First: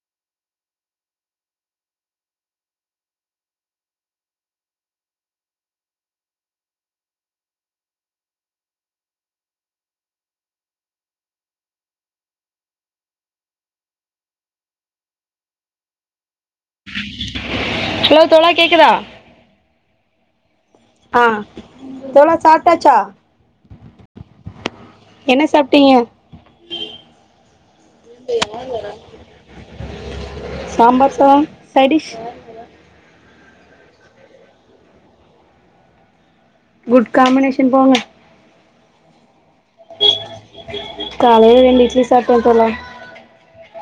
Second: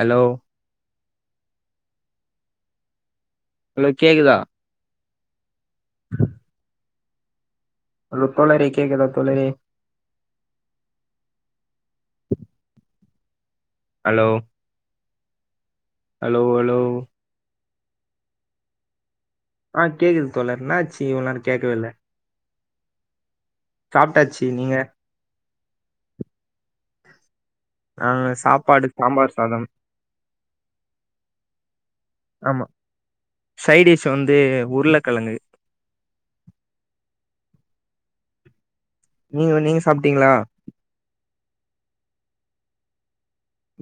Allow hello கேக்குதா அத்தோளர கேக்கதா தளர [unintelligible] அலோ அலோ அலோ ஹலோ தோளா கேக்குதா ஆஹ் கேக்குது தோலர் என்ன ஆச்சு இவ்ள்நேர் கேக்கவே இல்ல தச்சா சாப்டாச்சி நீங்க சாப்ட்டீங்க ஆ சாப்பாடு சாம்பார் சாதம் சாம்பார் சாதம் சைடிஷ் ஆமா சைடிஷ் வந்து உருளக்கெழங்கு குட் காமினேஷன் போங்க நீங்க நீங்க சாப்ட்டீங்களா காலைல ரெண்டு இட்லி சாப்ட் போதோல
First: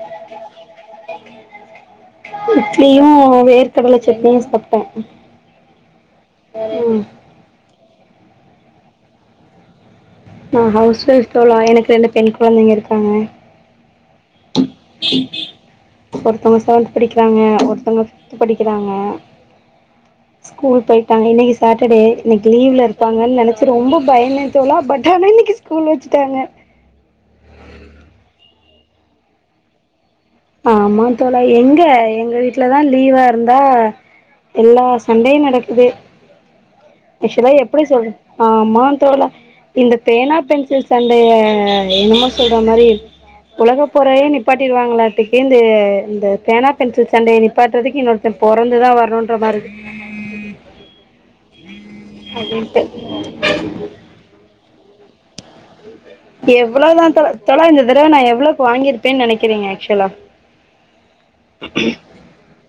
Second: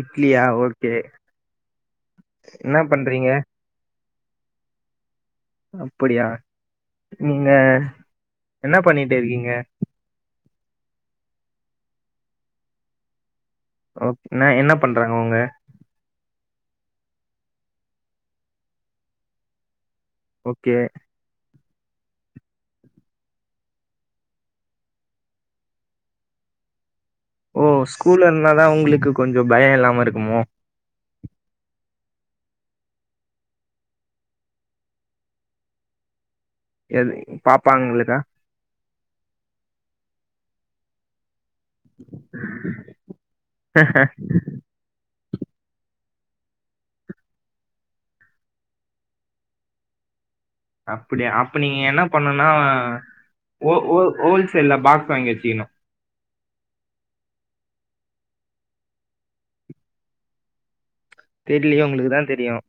இட்லியா ஓகே என்ன இட்லியும் பண்றீங்க வேர்கடள சட் [unintelligible] சட்னி பே அப்படியா நீங்க என்ன பண்னீட்டு இருக்கீங்க ஆஹ் ஹவுஸ் ஒய்ஃப் தோலா எனக்கு ரெண்டு பெண் குழந்தைங்க இருக்காங்க அபரோ ஒருதவங்க செவன்த் படிக்கிறாங்க ஒருத்தங்க ஃபிப்த் படிக்கிறாங்க ஓகே ஸ்கூல் பொய்ட்டாங்க இன்னக்கி ஸ்கூ சாட்டர்டே இன்னக்கி லீவ்ல இருப்பாங்கன்னு நெனச்சி ரொம்ப பயம்ந்த தோலா பட் ஆனா இன்னக்கி ஸ்கூல் வச்சுட்டாங்க ஓ ஸ்கூல் இருனாதான் ஒங்களுக்கு கொஞ்சம் பயம் இல்லாம இருக்கு ஆமா தோளா எங்க எங்க வீட்லதான் லீவா இருந்தா எல்லா சண்டையும் நடக்குதே எது அக்க்ஷுவலா எப்படி சொல்றது பாப்பாங்களுக்கா ஆமா தோலா இந்த பேனா பென்சில்ஸ் சண்டயே ஆ என்னமோ சொல்ற மாரி உலக போறயே நிப்பாட்டிருவாங்களாட்டுக்கு இந்த இந்த பேனா பென்சில் சண்டையே நிப்பாட்றதுக்கு இன்னொருத்தர் பொறந்து தான் வரணுன்ற மாரி இருக்கு அப்புடியா அப்ப நீங் நீங்க என்ன பண்ணனா அப்டின்ட்டு ஓ ஓ ஓல்சேல்ல பா ங்கி வச்சீகணு எவ்வளதா தோழர் தோழா இந்த தடவ நா எவ்வளக்கு வாங்கிருப்பேன் நெனக்கிறீங்க ஆக்ஷுவ்லா தெர்லியே ஒங்களுக்குதான் தெரியும்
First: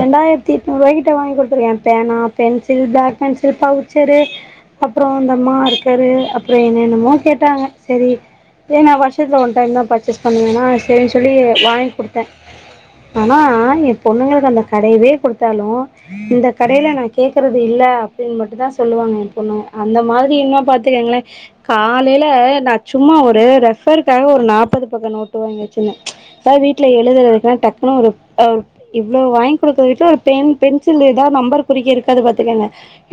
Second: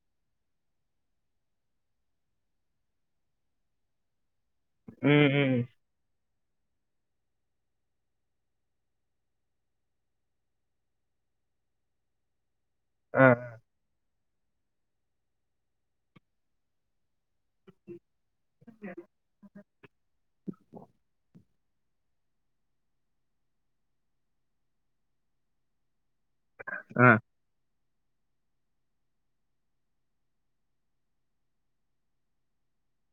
ரெண்டாயிரத்தி எட்நூற்வாகிட்ட வாங்கி குடுத்துருக்கே ஏன் பேனா பென்சில் பிளாக் பென்சில் பவுச்செரு அப்புறம் ம் இந்த ம் மார்கரு அப்றோ என்னென்னமோ கேட்டாங்க செரி இதே நா வர்ஷத்தில ஒன் டைம் தா பர்ச்சேஸ் பண்ணுவேன்னா சேரின் சொல்லி வாங் குடுத்தே ஆ ஆனா ஏன் பொண்ணுங்களுக்கு அந்த கடயவே குடுத்தாலும் இந்த கடையில நா கேக்கறது இல்ல அ ப்டின் மட்டு தா சொல்லுவாங்க ஏம்பொண்ணுவோ அந்த மாதிரி என்னா பாத்துக்கேங்களேன் காலேல நா சும்மா ஒரு ரெஃபர்க்காக ஒரு நாப்பது பக்க நோட்டு வாங்கி வச்சிருந்தே எதா வீட்லெ ஆ எழுதுறதுக்கனா டக் குனு ஒரு இவ்ளோ வாங் குடுக்கற விட்லெ ஒரு பென் பென்சில் ஏதாவ் நம்பர் குறிக்க இருக்காது பாத்துக்கங்க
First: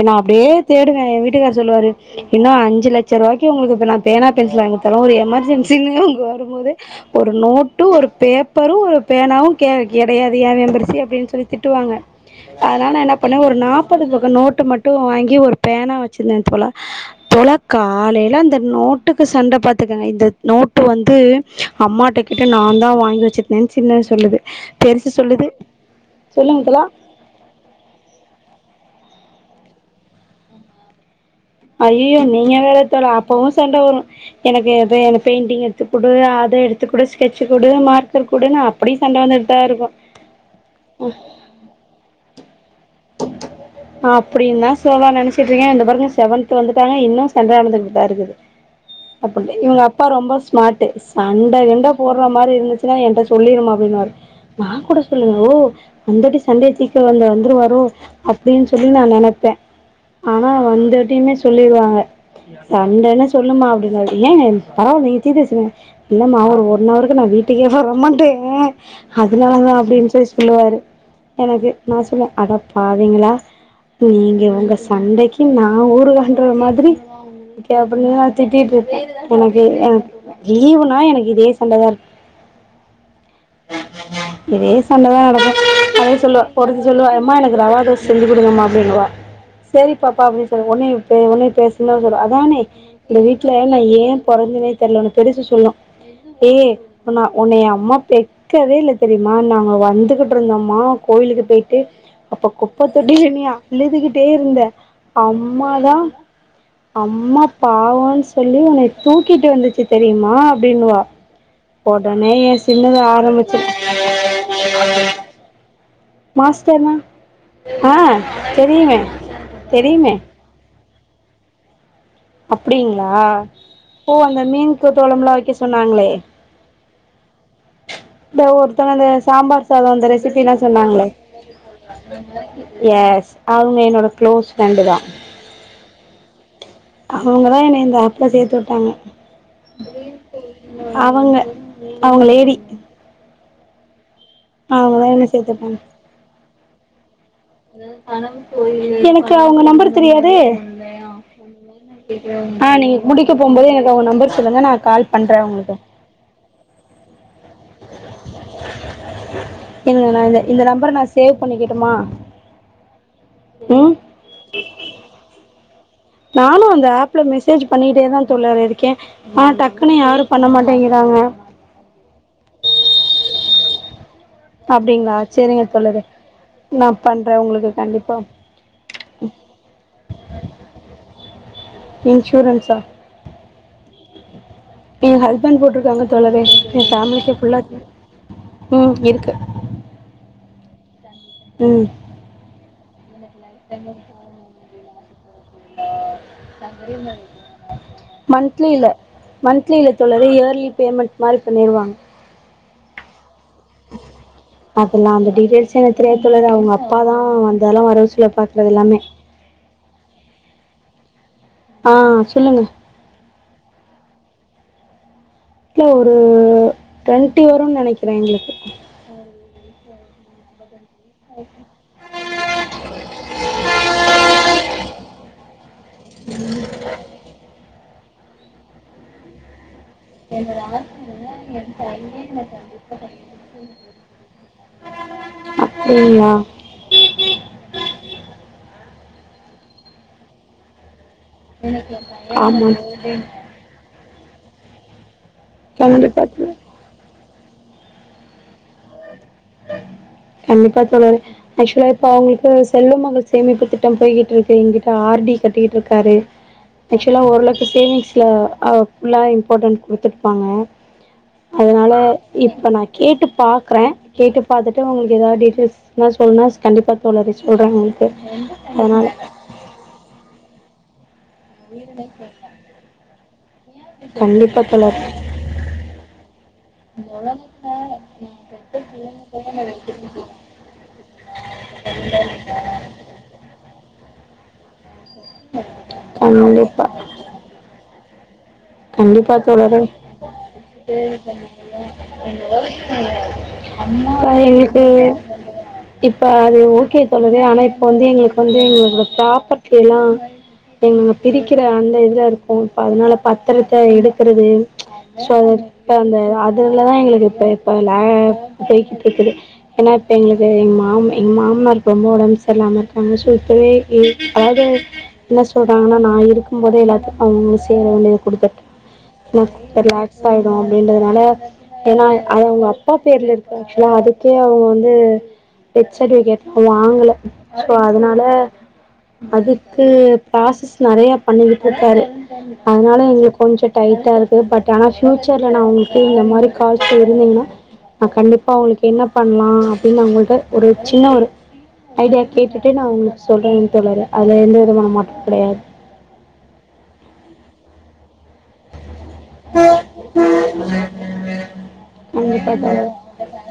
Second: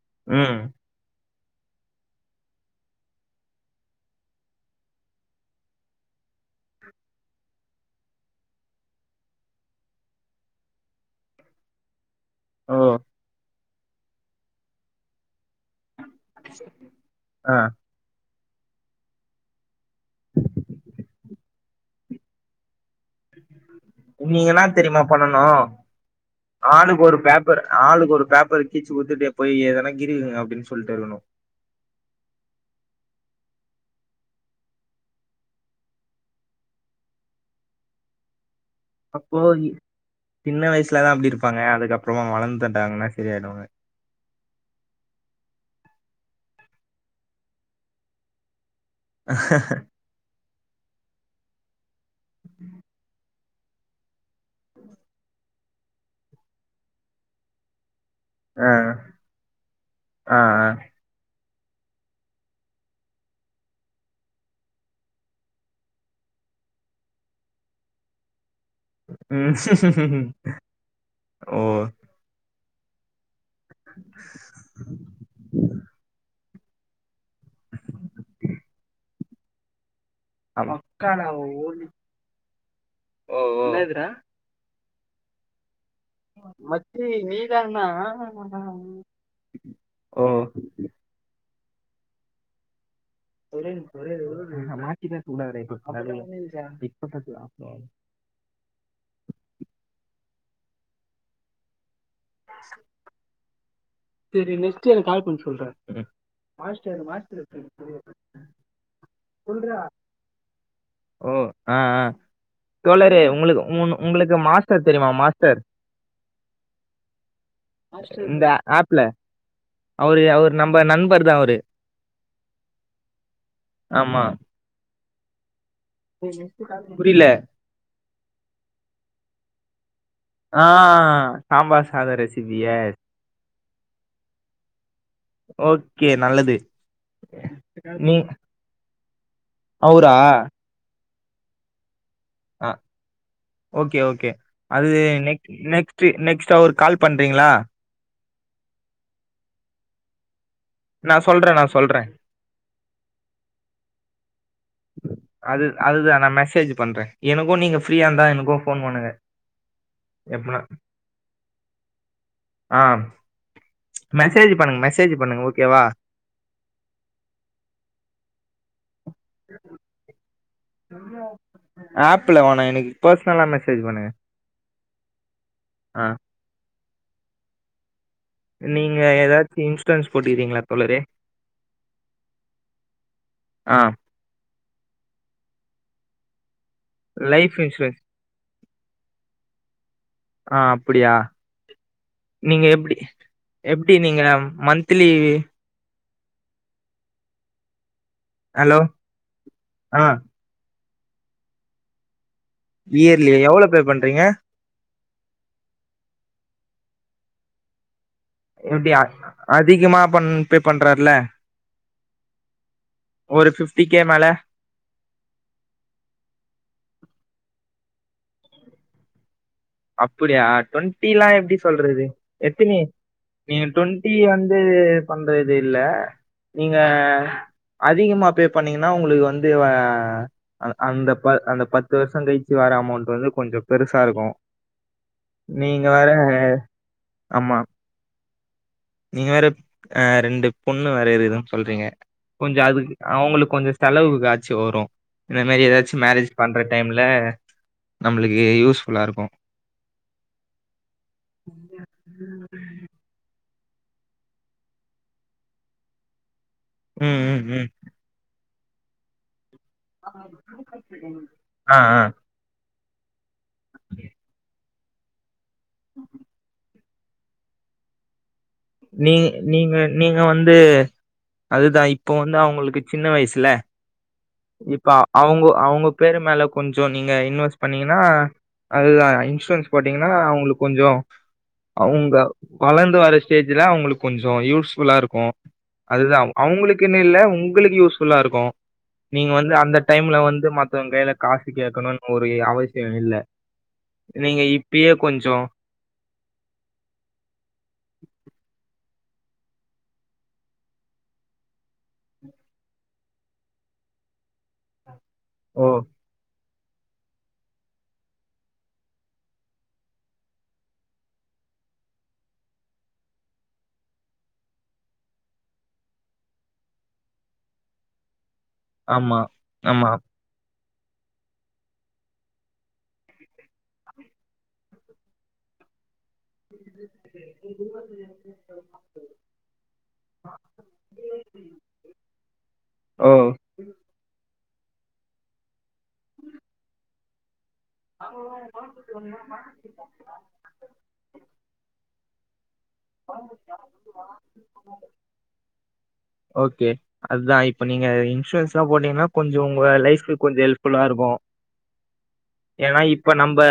நா அப்டியே ம் தேடுவேன் ஏன் வீட் ட்டுகாரு சொல்லுவாரு இன்னு அஞ்சி லெச்சரூவாய்கி ஒங்களுக்கு நா இப்ப பேனா பென்சில் வாங்கி குடுத்தாலு ஒரு எமெர்ஜென்சின்னு இங்கு வருமோது ஒரு நோட்டு ஒரு பேப்பரு ஒரு பேனாவு கெ கெடையாது யா வேம்பரசி அப்டின் சொல்லித் திட்டுவாங்க ஓ அதனால நா என்ன பண்ணே ஒரு நாப் படி [unintelligible] நோட்டு மட்டு வாங்கி ஒரு பேனா வச்சிருந்தே தோழா ஆ தோழா காலேல அந்த நோட்டுக்கு சண்ட பாத்துகங்க இந்த நோட்டு வந்து அம்மாட்ட கேட்ட நான்தா வாங்கி வெச்சிருக்கீங்க சின்னது சொல்லுது நீங்க என்னா தெரியுமா பெருசு பண்ணனு சொல்லுது சொல்லுங்க தோழா ஆளுக்கு ஒரு பேப்பரு ஆளுக்கு ஒரு பேப்பருக் கிழிச்சி போட்டுட்டு போய் எதனா கிரிகிங்க அப்டின் சொல்ட்டு இருக்கணு ஐயோயோ நீங்க வேற தோழ அப்பவு சண்ட வரும் எனக்கு பேய் அந்த பெயிண்டிங் எடுத்துக்குடு அத எடுத்துக்குடு ஸ்கெட்சி குடு மார்க்கெர் குடுனு அ அப்போ சின்ன வயஸுலதா அப்டி இருப்பாங்க அதுக்கப்புறோ வளந்து அந் நா அப்டின் தா சோழா நெனச்சிட்டு இருக்கே இந்த பாருங்க செவன்து வந்துட்டாங்க இன்னு சண்ட நடந்துகிட்டுதா இருக்குது அப்புடி இவங்க அப்பா ரொம்ப ஸ் ஸ்மாட்டு சண்ட உண்டப் போர்றா மாரி இருந்திச்சினா ஏன்ட சொல்லிருமா அப்டின்னுவாரு நாங்கூட சொல்லுவே ஓ வந்தடி சண்டேயே தீக்க வந்து வந்துருவா ரோ அப்படின்னு ஆ சொல்லி நான் நினைப்பேன் ஆ ஆனா ஆ வந்துமே சொல்லிடுவாங்க சண்டைன சொல்லுமா அப்படின்னாரு ஏன் பரவாயில்லை நீங்க [unintelligible] இல்லம்மா ஒரு ஒன் ஹவர் நான் வீட்டுக்கே போரமாட்டேன் அதனால தான் அப்படின்னு சொல்லி ம் சொல்லுவாரு ஓ எனக்கு நான் சொன்னேன் அட பாவிங்களா நீங்க உங்க சண்டைக்கு நா ஊறுகா ட்டுற மாதிரி அப்பட திட்டிட்டு இருக்கே எனக்கு லீவுனா எனக்கு இதே சண்டதா [unintelligible] இருக்கு ஓ ஓ என்னது டா சண்ட தா நடக்கு அதா சொல்லுவா ஒருத்தி சொல்லுவா ரவா தோசை செஞ்சு குடுங்கம்மா அப்பின்னுவா சரி பாப்பா ஓ அப்படின்னு சொ ஓடனே ஒன்ன பேசுனா கூட அதானே இந்த வீட்டுல ஒரே நான் நிமிஷோ ஒரே ஏன் பொறந்தனே நிமிஷோ மாத்தி தெரியலன்னு பேச பெருசு கூடாதுடா சொல்லும் இப்ப ஏ் இப்ப உ உன்னைய அம்மா கத்துடா பெக்கவே இல்ல தெரியுமா நாங்க வந்துகிட்டு இருந்தோம்மா ஆ கோயிலுக்கு போயிட்டு அப்ப குப்ப தொடில நீ பிள்ளையை தூக்கிட்டு இருந்துட்டே இருந்த அம்மாதான் அம்மா பாவம்ன்னு சொல்லி உன்னைய தூக்கிட்டு வந்துச்சு தெரியுமா அப்படின்னுவா ஓ! உடனே என் சின்னது தோழரே உங்களுக்கு ஆரம்பிச்சிரு உ உங்களுக்கு மாஸ்டர் தெரியுமா மாஸ்டர் மாஸ்டர்னா ஆ இந்த தெரியும் அவரு அவர் நம்ம நண்ப பர் தான் அவரு அப்படிங்களா ஓ ஆமா. அந்த மீன் லாம் வைக்க சொன்னாங்களே புரியல. இந்த ஒருத்தன் இந்த சாம்பார் அது அந்த ப்ப ஆ சொன்னாங்களே சாம்பார் சாதம் ரெசிபி எஸ். அதுங்க என்னோட களோஸ் ண தான் ஓகே நல்லது. அவங்கதான் என்ன இந்த ஆப்ப சேத்து விட்டாங்க அவுரா அவங்க அவங்க லேடி ஓகே ஓகே அது அவங்கதா நெக் நெக்ஸ்ட் நெக்ஸ்ட் அவர்க்கு கால் பண்ண ம் அனம் எனக்கு அவங்க நம்பர் தெரியாதே நான் சொல்றேன், நான் சொல்றேன். நீங்க முடிக்க போம்போது எனக்கு அவங்க நம்பர் சொல்லுங்க நான் அது அதுதான் நான் மெசேஜ் பண்றேன் எனக்கும் நீங்க ஃபிரியா இருந்தா எனக்கும் போன் பண்ணுங்க இல்ல நா இந்த எப்பன இந்த நம்பர நா சேவ் பண்ணிக்கட்டுமா ஆ ம் மெசேஜ் பண்ணுங்க மெசேஜ் பண்ணுங்க கேவா நானும் அந்த ஆப்ல மெசேஜ் பண்ணிட்டே தான் தோழர் இருக்கேன் ஆஹ் டக்குன யாரு பண்ண மாட்டேங்கிறாங்க ஆப்ல வேணா எனக்கு பர்சனல்லா மெசேஜ் செரி பண்ணுங்க அப்டிங்களா செரிங்க தோழரே ஆ நா பண்றே உங்குளுக்கு கண்டிப்பாக நீங்க எதாச்சும் இன்சூரன்ஸ் போட்டிக்கீறிங்களா தோழரே இன்சூரன்ஸா அ ஏ ஹஸ்பண்ட் போட்டிருக்காங்க தோழரே ஏ ஃபேமிலிக்கு லைஃப் ஃபுல்லாவே இன்சூரன்ஸ் ம் இருக்கு அ அப்பிடியா ம் நீங்க எப்டி [unintelligible] எப்பக்ஷடி நீங்க மந்த் திலி [inaudible] ஹலோ மந்த்லியில மந்த்லி இல்ல ஆ தோழரே இயர்லி பேமெண்ட் மாரி பண்ணிடுவாங்க இயர் ர்லி எவ்ளோ ஃபே பண்றீங்க ல்ல அந்த டீட்டெயல்ஸ் எனக்கு தெரியாது தோழரே அவங்க அப்பா தா [unintelligible] இ பாக்குறது எப்டி எல்லாமே அதிகமா பண் பே பண்றார்ல ஆ சொல்லுங்க ஒரு ஃபிப்டி கே மேல இல்ல ஒரு டொவண்டி வரும்னு நெனைக்கிற எங்ளுக்கு அப்பிடியா டொண்டி ல்லா எப்டி சொல்றது எத்தின நீங்க டொவண்ட்டி வந்து பண்றது இல்ல நீங்க அதிகமா பே பண்ணீங்கன்னா உங்குளுக்கு வந்து அந்த ப அந்த பத்து வருஷம் கயிச்சு வர அமௌண்ட் வந்து கொஞ்சோ பெருசா இருக்கு நீங்க வேற அப்டிங்களா ஆமா நீங்க வேற அ ரெண்டு பொண்ணு வேறயிருக்கு சொல்றீங்க கொஞ்சோ ஆமா அதுக்கு அவங்குளுக்கு கொஞ்சோ செலவுகாசு சோரும் இந்த மாரி எதாச்சும் கண்டிப்பா மேரேஜ் தோ பண்ற டைம்ல நம்முளுக்கு யூஸ் ஃபுல்லா இருக்கு கண்டிப்பா தோழரே ஆக்சுவலா இப்ப அவங்களுக்கு செல்ல மகள் சேமிப்பு திட்டம் போயிகிட்டு இருக்கு இங்குட்டு ஆர் டி கட்டிட்டு இருக்காரு ஆக்சுவலா ம் ஒரு ம் லட்ச ம் சேவிங்ஸ்ல ஆஃப்லைன் கொடுத்துப்பாங்க ஆ அதனால ஆ இப்ப நான் கேட்டுப் பாக்குறே பாத்துட்டு உங்களுக்கு ஏதாவது டீடெ யில்சு நா சொல்லு கண்டிப்பா தொளறி சொல்றே உங்கங்களு நீ நீங்க நீங்க வந்து அதுதான் இப்ப வந்து அவங்களுக்கு சின்ன வயசுல கண்டிப்பா இப்ப தோழரே அவ்ங்க அவ்ங்க பேரு மேல கொஞ்சோ நீங்க இன்வெஸ்ட் பண்ணீங்கன்னா அது தான் இன்சூரன்ஸ் போட்டீங்கன்னா அவங்களுக்கு கொஞ்சம் அவங்க வளர்ந்து வர ஸ்டேஜ்ல அவங்களுக்கு கொஞ்சம் யூஸ்புஃல்லா இருக்கு ஓ அதுதான் கண்டிப்பா அவுங்களுக்குன்னு இல்ல உங்களுக்கு யூஸ் ஃபுல்லா இருக்கு நீங்க கண்டிப்பா வந்து அந்த தோழரே டைம்ல வந்து மத்தவங்க கையில காசு கேட்கணும்னு ஒரு அவசியம் இல்ல. நீங்க எங்களுக்கு இப்பயே கொஞ்சம் இப்ப அது ஓகே தோழரே ஆனா இப்ப வந்து எங்களுக்கு வந்து எங்க ப்ராப்பர்ட்டி எல்லாம் எங்க பிரிக்கிற அந்த இதுல இருக்கும் அதனால பத்தரத்தை எடுக்குறது ஓ! அந்த அது அதால தான் எங்களுக்கு இப்போ இப்போ போய்கிட்டு இருக்குது ஏன்னா இப்ப எங்களுக்கு எங்கள் மா எங்கள் மாமானார் இருப்பம உடம்பு சரி இல்லாம இருக்காங்க ஸோ இப்போவே அதாவது என்ன சொல்கறாங்கன்னா நான் இருக்கும் போதே எல்லாத்துக்கும் அவங்கும் சேர வேண்டியது குடுத்த ஆமா, ம் ஆமா. லாஸ் ஆயிடும் அப்படின்றதுனால ஏன்னா அது அவங்க அப்பா பேர்ல இருக்கு ஆக்சுவலா அதுக்கே அவங்க வந்து சர்டிபிகேட் வாங்கல சோ அதனால அதுக்கு ப்ராசஸ் நறையா பண்ணிக்கிட்டு இருக்காரு அதுனால ஓ! இங்க கொஞ்சம் டைட்டா இருக் பட் ஆனா பியூச்சர்ல நான் உங்களுக்கு இந்த மாரி கால்ஸ் இருந்தீங்கன்னா நா கண்டிப்பா உங்களுக்கு என்ன பண்லாம் அப்படின்னு உங்ககிட்ட ஒரு சின்ன ஒரு ஐடியாக்கேட்டு விதமான மாற்றம் கெடையாது ஓகே அதான் இப்ப நீங்க இன்ரன்ஸ்ல போட்டீங்கா கொஞ்சம் உங்க லைஃப்க்கு கொஞ்ச ஹெல்ப்ஃபுல்லா இருக்கு கண்டிப்பா ஏன்னா தோழரே இப்ப நம்ம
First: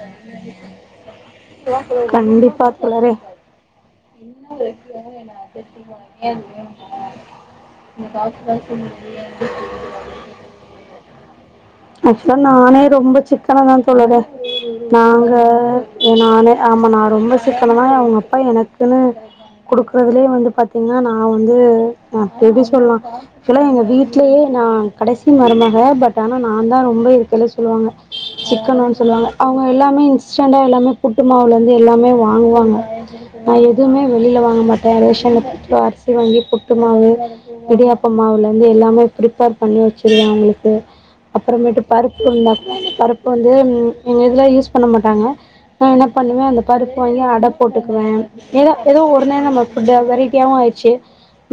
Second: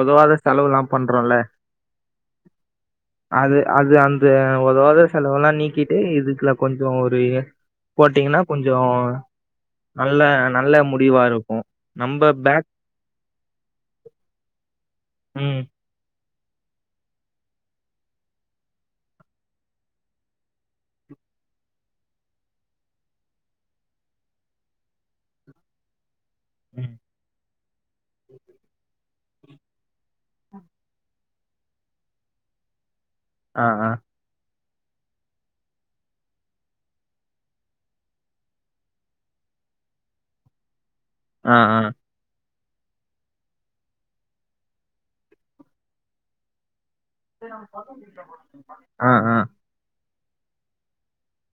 உதவாத செலவுல்லாம் பண்றோம்ல கண்டிப்பா தோழரெ அது அது அந்த ஒதவாத செலவுல்லா நீக்கிட்டு இதுக்குல கொஞ்சோ ஒரு போட்டீங்கன்னா கொஞ்சோ நல்ல நல்ல முடிவா இருக்கு ஆக்சுவலா நானே ரொம்ப சிக்கன தா தோழரே ம் நாங்கள் நானே ஆமா நா ரொம்ப சிக்கனமா அவுங்கப்பா எனக்குன்னு குடுக்குறதுலயே வந்து பாத்தீங்ன்னா நா வந்து அ எப்டி சொல்லா ஆச்சுலா எங்க வீட்லயே நா கடைசி மருமஹ பட் ஆன் நாந்தா ம். ரொம்ப இருக்கைலே சொல்லுவாங்க சிக்கனோன் சொல்லுவாங்க அவுங்க எல்லாமே இன்ஸ்டண்டா எல்லாமே புட்டு மாவுலிந்து எல்லாமே வாங்குவாங்க நான் ஆ, ஆ, எதுமே வெளில வாங்க மாட் ரேஷன் [unintelligible] அரிசி வாங்கி புட்டு மாவு இடி யாப்ப மாவுலிந்து எல்லாமே ப்ரிபேர் பண்ணி வச்சிருவே அவுங்களுக்கு ஆ, ஆ, அப்றமேட்டு பருப்புருண்ட பருப்பு வந்து எங்க இதுல யூஸ் பண்ண மாட்டாங்க நா என்ன பண்ணுவே அந்த பருப் பு வாங்கி அட போட்டுக்குவே எதோ எதோ ஆ, ஒரு ஆ, நேரோ நம்ம புடு [unintelligible] யாவு ஆயிர்ச்சு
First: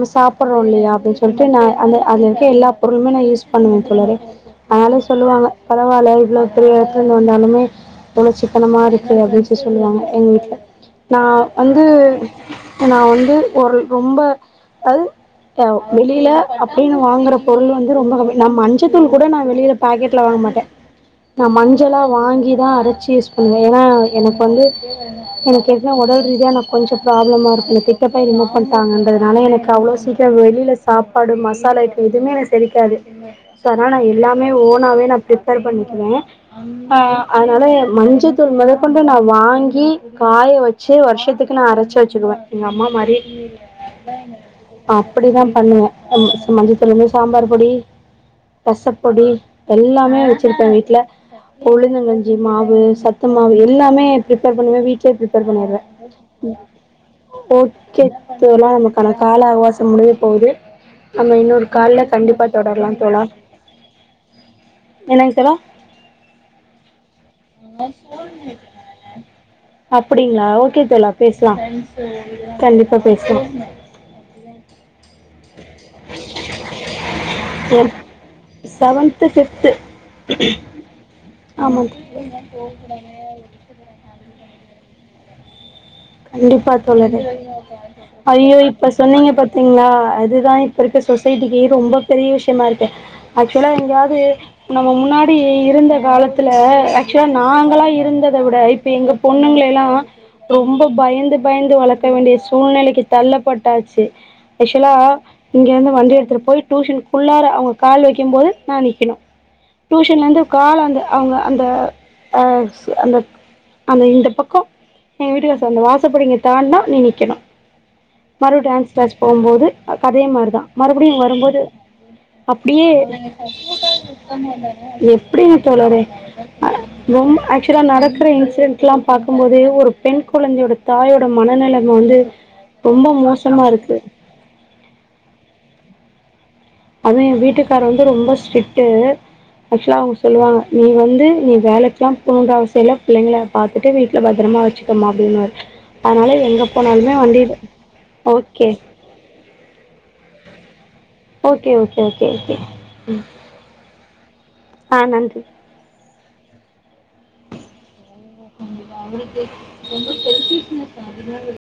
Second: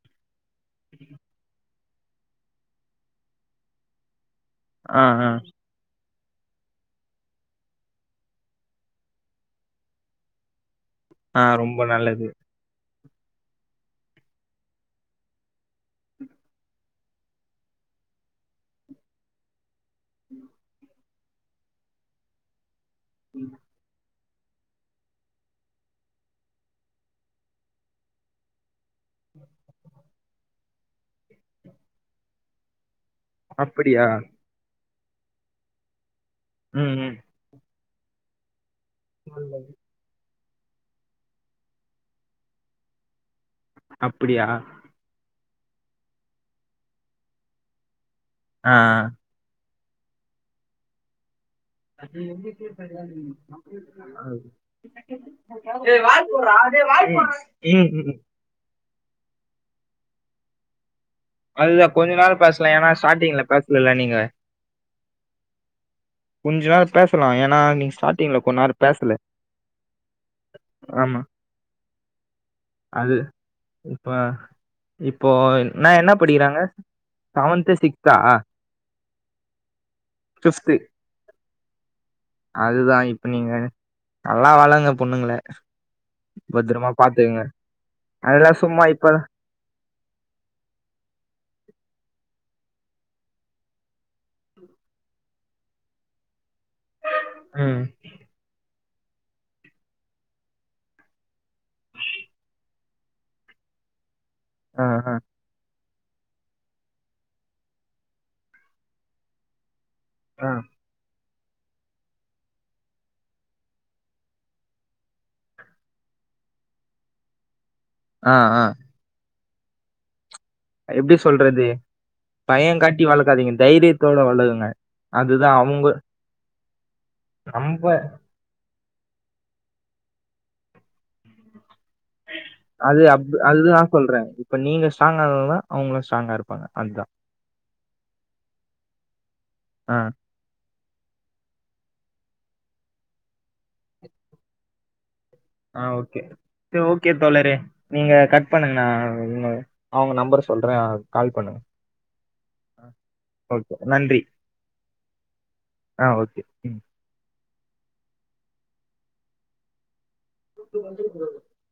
ம சாப் பட்றோ இல்லையா அப்டின் சொல்ட்டு நா அந்த அதுலிருக்க எல்லா பொருளுமே நா யூஸ் பண்ணுவே தோழரே அதனால ஆ, ஆ, சொல்லுவாங்க பரவால்ல இவ்ளோ பெரிய எடத்துலிந்து வந்தாலுமே உனு சிக்கனமா இருக்கு அப்டி சொ சொல்லுவாங்க எங்க வீட்ல நா ஆ ரொம்ப வந்து நல்லது. நா வந்து ஒரு ரொம்ப அதாது எ வெளில அப்டின்னு வாங்குற பொருள் வந்து ரொம்ப கம்மி நா மஞ்சத்தூள் கூட நா வெளில பேக்கெட்ல வாங்க மாட்டே நா மஞ்சலா வாங்கி தா அற ச்சு யூஸ் பண்ணுவே ஏன்னா எனக் வந்து எனக்கு எதுனா ஒடல் ரீதிய நா கொஞ்சொ ப்ராப்ளமா இருக்கு பித்தப்பை ரிமூவ் பண்ட்டாங்கன்றதுனால எனக்கு அவ்ளோ சீக்ரோ வெளில சாப்பாடு மசாலா ஐட்டோ எதுமே எனக்கு செரிக்காது சோ னால அப்படியா? எல்லா போனாவே நா ப்ரிபேர் பண்ணிக்குவே ம், ம். ஆஹ் அனால எ மஞ்சத் தூள் மொத க்கொண்டு நா வாங்கி காய வச்சு வர்ஷத்துக்கு நா அரச்சு வச்சுக்குவ எங்கம்மா மாரி அப்படியா? அப்புடிதா பண்ணுவோ ம் மஞ்சத்தூள் சாம்பாரு பொடி ஆஹ் பொடி எல்லாமே வச்சிருப்பேன் வீட்டு்ல பொளுந்தங்கஞ்சி மாவு சத்து மாவு எல்லாமே பிப்பேர் பண்ணி வீட்லயே பிப்பேர் பண்ணிருவேன் டேய் வாய் போடுறா, டேய் வாய் ம். போடுறா. ம், ஓகே ம், ம். இதெல்லாம் நமக்கான கால அவகாசம் கூடவே போகுது ஆமா இன்னொரு அதுதான் கால்ல கொஞ்ச நேரம் கண்டிப்பா பேசலாம். ஏன்னா தொடரலாம் தோழா [unintelligible] நீங்க என்னங்க தோழா கொஞ்ச நேரம் பேசலாம் ஏனா நீங்க ஸ்டார்ட்டிங் கொஞ்சநேரம் பேசல அப்டிங்களா ஓகே தோழா பேசலா கண்டிப்பா அது பேசலா இப்ப ந என் படிறாங்க செவன்து சிக்ஸ்தா செவன்து ஃபிவேத் [inaudible] அதுதான் இப்ப நீங்க நல்லா வளங்க பொண்ணுங்கலே கண்டிப்பா தோழரே அதெல்லா ஐயோ சும்மா இப்ப இப்பதா சொன்னீங்க பாத்தீங்களா அதுதான் இப்ப இருக்க சொசைட்டிக்கு ரொம்ப பெரிய விஷயமா இருக்கு ஆக்சுவலா எங்காவது நம்ம முன்னாடி இருந்த காலத்து இதுல ஆக்சுவலா ம் நாங்களாம் இருந்ததை விட இப்ப எங்க பொண்ணுங்க எல்லாம் ரொம்ப பயந்து பயந்து வளர்க்க வேண்டிய சூழ்நிலைக்கு தள்ளப்பட்டாச்சு ஆ அச்ட்வல்ல இங்க இருந்து வண்டி இடத்து போய் டியூஷன்க்குள்ளார அவங்க கால் வைக்கும் போது நான் நிக்கணும் டியூஷன்ல இருந்து ஆ கால அங்க அவங்க அந்த அந்த இந்த பக்கம் [unintelligible] அந்த வாசப்பிடிங்க தண்டுனா நீ நிக்கணும் ஆ ஆ [unintelligible] டான்ஸ் [unintelligible] போம் போது கதைய மா இரு எப்டி மறுபடியும் வரும்போது சொல்றது பய அப்படியே காட்டி வளக்காதீங்க தைரியத்தோட வளருங்க அதுதா அவங்க எப்படனு [unintelligible] [unintelligible] ரொம்ப ஆக்சுவலா நம்ப ந நடக்கிற இன்சிடெட் லாம் பார்க்கும்போது ஒரு பெண் குழந்தையோட தாயோட மனநில அது அப் அதுதான் இருக்கு சொல்றேன் இப்ப நீங்க ஸ்டராங்கா இருந்தா தான் அவுங்க ஸ்ட்ராங்கா இருப் அதுவு என் வீட்டுக்கார் வந்து ரொம்ப ஸ்ட்ரிக்ட் ஆ ஆக்சுவலா அவுங்க சொல்லுவாங்க நீ வந்து நீ வேலைக்கெலாம் போகணுன்ற அவசியம்ல்லை பிள்ளைங்கள பார்த்துட்டு வீட்டில் பத்திரமா வச்சுக்கமா அப்டின்னுவாரு ஆஹ் ஓகே அதனால எங்க சேரி ஓகே போனாலுமே தோழரே வண்டில நீங்க கட் ஓகே பண்ணுங்க நா [unintelligible] அவங்க நம்பர் சொல்றேன் ஓகே ஓகே ஓகே ஓகே ம் ஓகே நன்றி ஆ நன்றி ஆ ஓகே ம் [unintelligible] அவுருக்கே [unintelligible] என் சி சி [inaudible]